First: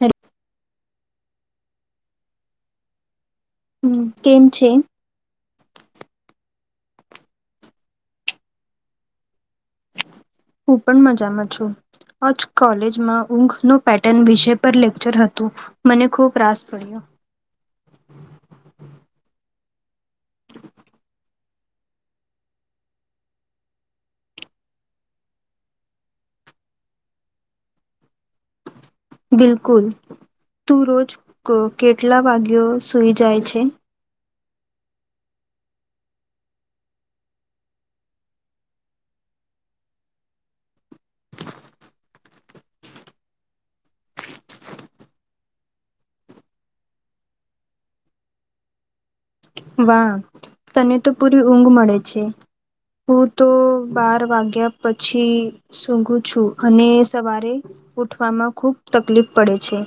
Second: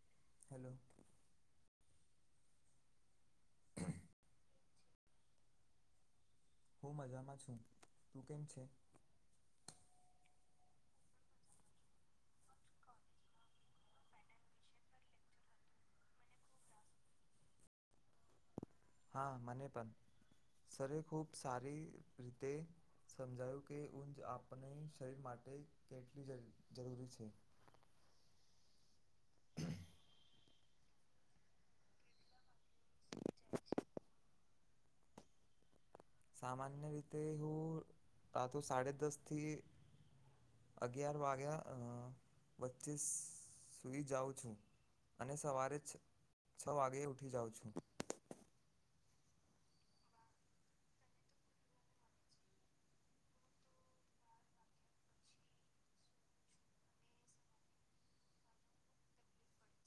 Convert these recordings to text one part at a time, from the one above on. હે. હેલો. હમ્મ કેમ છે. હું મજામાં છું તું કેમ છે? હું પણ મજામાં છું. આજ કોલેજમાં ઊંઘ નું પેટર્ન વિષય પર લેક્ચર હતું. મને ખુબ રાસ પડ્યો. હા મને પણ સરે ખૂબ સારી રીતે સમજાયું કે ઊંચ આપણે શરીર માટે કેટલી જરૂરી છે. બિલકુલ તું રોજ કેટલા વાગ્યો સુઈ જાય છે. સામાન્ય રીતે હું રાતો સાડ દસ થી અગયાર વાગ્યા વચ્ચે સુઈ જાઉં છું. અને સવારે છ છ વાગે ઉઠી જાઉં છું. વાહ તને તો પૂરી ઊંઘ મળે છે. હું તો બાર વાગ્યા પછી સૂઘું છું અને સવારે ઉઠવામાં ખુબ તકલીફ પડે છે.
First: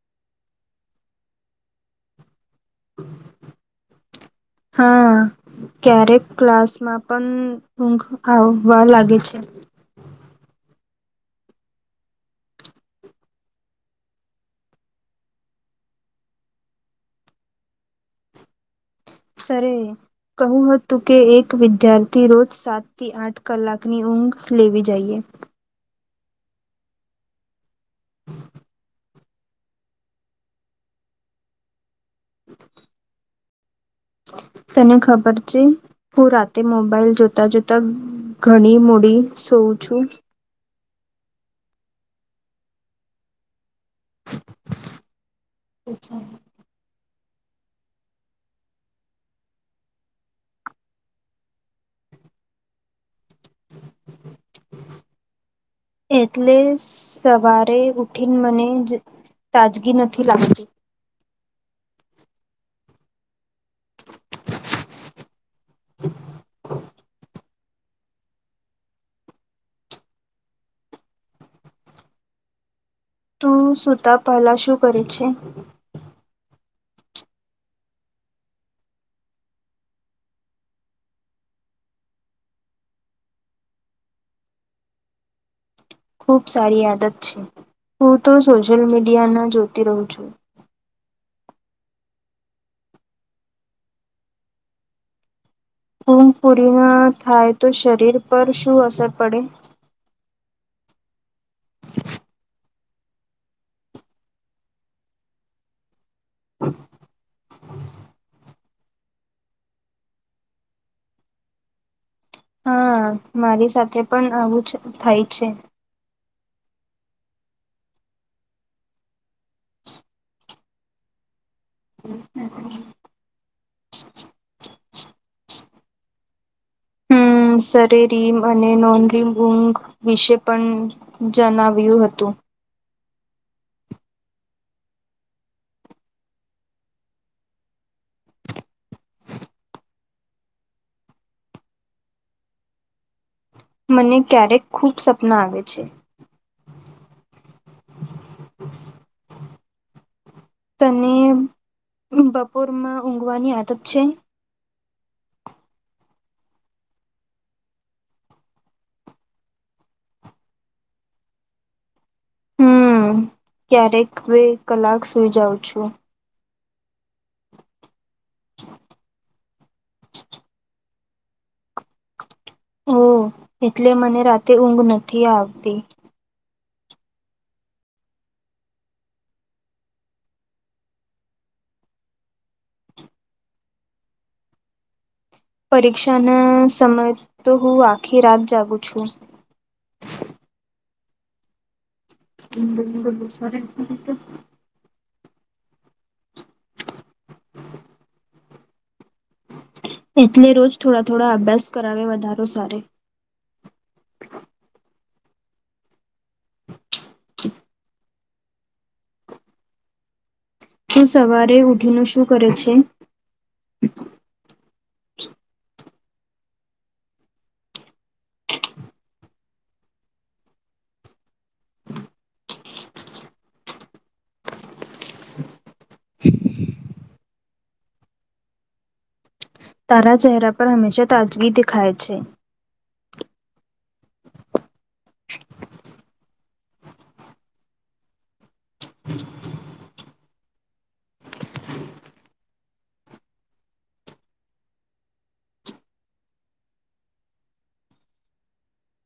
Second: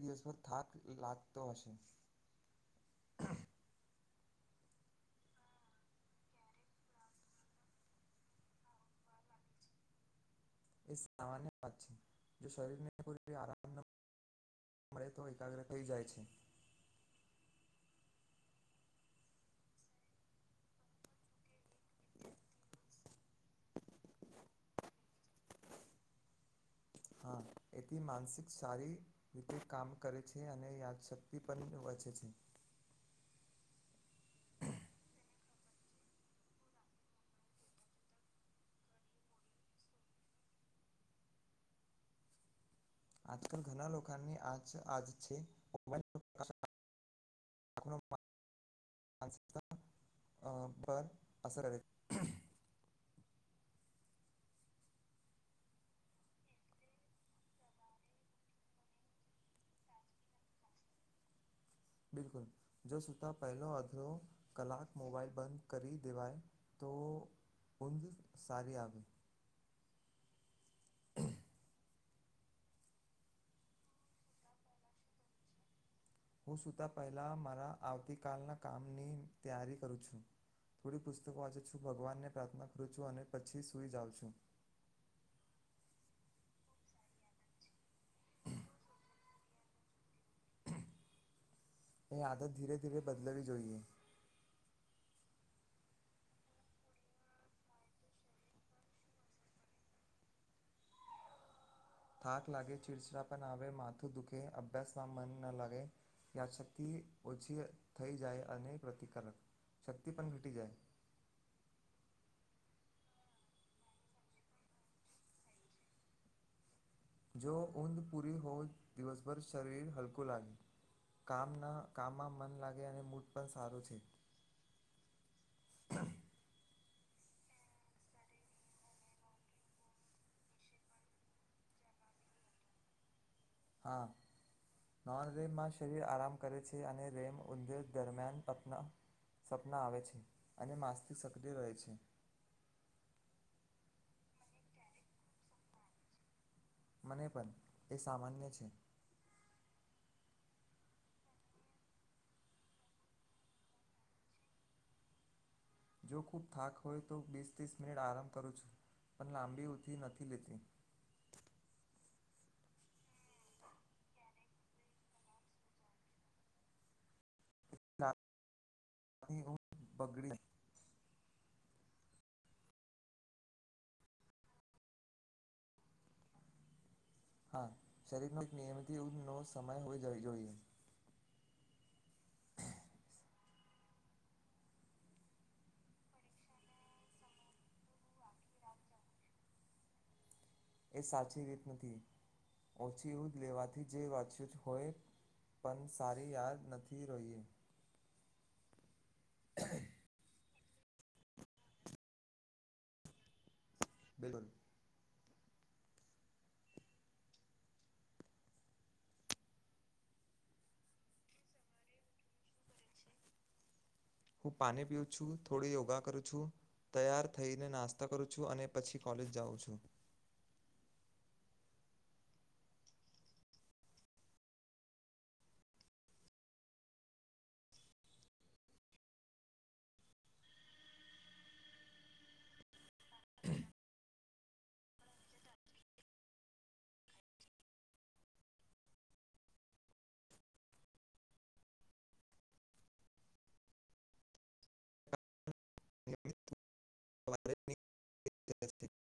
દિવસભર થાક લાગતો હશે. હા. ક્યારેક ક્લાસમાં પણ ઊઘ આવવા લાગે છે. એ સામાન્ય વાત છે જો શરીરને આરામ [unintelligible] મળે તો એકાગ્ર થઈ જાય છે. સરે કહું હતું કે, એક વિદ્યાર્થી રોજ સાત થી આઠ કલાકની ઊંઘ લેવી જઈએ. હા એથી માનસિક સારી રીતે કામ કરે છે, અને યાદશક્તિ પણ વચે છે. તને ખબર છે, હું રાતે મોબાઈલ જોતા જોતા ઘણી મૂડી સુવુ છું. આજકાલ ઘણા લોકોની આજ [unintelligible] છે [unintelligible] [unintelligible] [unintelligible] અ પર અસર [unintelligible] [inaudible] એટલે, સવારે ઉઠીને મને જ તાજગી નથી લાગતી. બિલકુલ જો સુ તાં પહેલો અધો કલાક મોબાઈલ બંધ કરી દેવાય, તો ઊંઘ સારી આવે. તું સૂતા પહેલાં શું કરે છે? હું સૂતાં પહેલાં, મારા આવતી કાલના કામની તૈયારી કરું છું. થોડી પુસ્તક વાંચું છું, ભગવાનને પ્રાર્થના કરું છું, અને પછી સુઈ જાઉં છું. ખુબ સારી આદત છે, હું તો સોશિયલ મીડિયાના જોતી રહું છું. એ આદત ધીરે ધીરે બદલવી જોઈએ. ઊઘ પૂરી ના થાય તો શરીર પર શું અસર પડે? થાક લાગે, ચીડચીડાપણ આવે, માથું દુખે, અભ્યાસમાં મન ના લાગે. યાદશક્તિ ઓછી થઈ જાય, અને પ્રતિકારક શક્તિ પણ ઘટી જાય. હા, મારી સાથે પણ આવુંજ થાય છે. જો ઊંદ પૂરી હોય, દિવસભર શરીર હલકું લાગે, કામના કામમાં મન લાગે, અને મૂડ પણ સારું છે. હમ્મ, શરીર ઇમ અને નોંધી ઊંઘ વિશે પણ જણાવ્યું હતું. હા નોન રેમમાં શરીર આરામ કરે છે, અને રેમ ઊંધેર દરમિયાન પતના સપના આવે છે, અને માસતી સક્રિય રહે છે. મને ક્યારેક ખુબ સપના આવે છે. મને પણ, એ સામાન્ય છે. તને બપોરમાં ઊંઘવાની આદત છે? જો ખૂબ થાક હોય તો બીસ ત્રીસ મિનિટ આરામ કરું છું, પણ લાંબી ઉથી નથી લેતી. હમ્મ, ક્યારેક બે કલાક સુઈ જાઉં છું. રા અહીં ઊંઘ બગડે. ઓ, એટલે મને રાતે ઊંઘ નથી આવતી. હા, શરીરનો એક નિયમિત ઊંઘ નો સમય હોવી જવી જોઈએ પરીક્ષા ના સમયે તો હું આખી રાત જાગુ છું. એ સાચી રીત નથી, ઓછી ઊંઘ લેવાથી જે વાંચ્યું હોય, પણ સારી યાદ નથી રહીએ. એટલે રોજ થોડા થોડા અભ્યાસ કરાવે વધારો સારે. બિલકુલ તું સવારે ઊઠીને શું કરે છે? હું પાણી પીઉ છું થોડી યોગા કરું છું. તૈયાર થઈને નાસ્તા કરું છું અને પછી કોલેજ જાઉં છું. તારા ચહેરા પર હંમેશા તાજગી દેખાય છે. [inaudible]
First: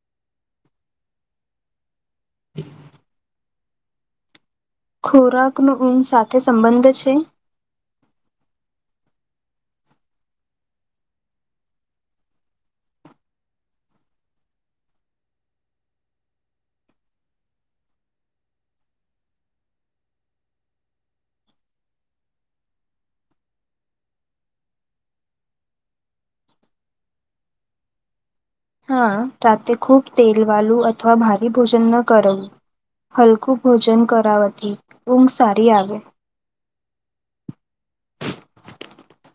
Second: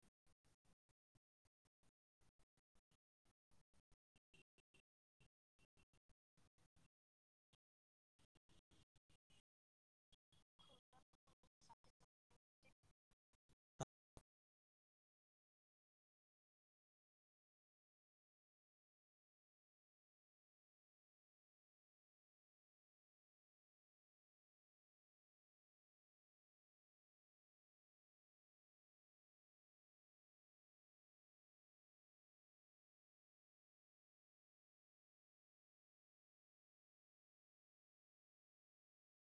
ખોરાકનો ઊધ સાથે સંબંધ છે. હા રાતે ખૂબ તેલ વાલું અથવા ભારે ભોજન ન કરવું. હલકું ભોજન કરાવતી ઊંઘ સારી આવે. [inaudible]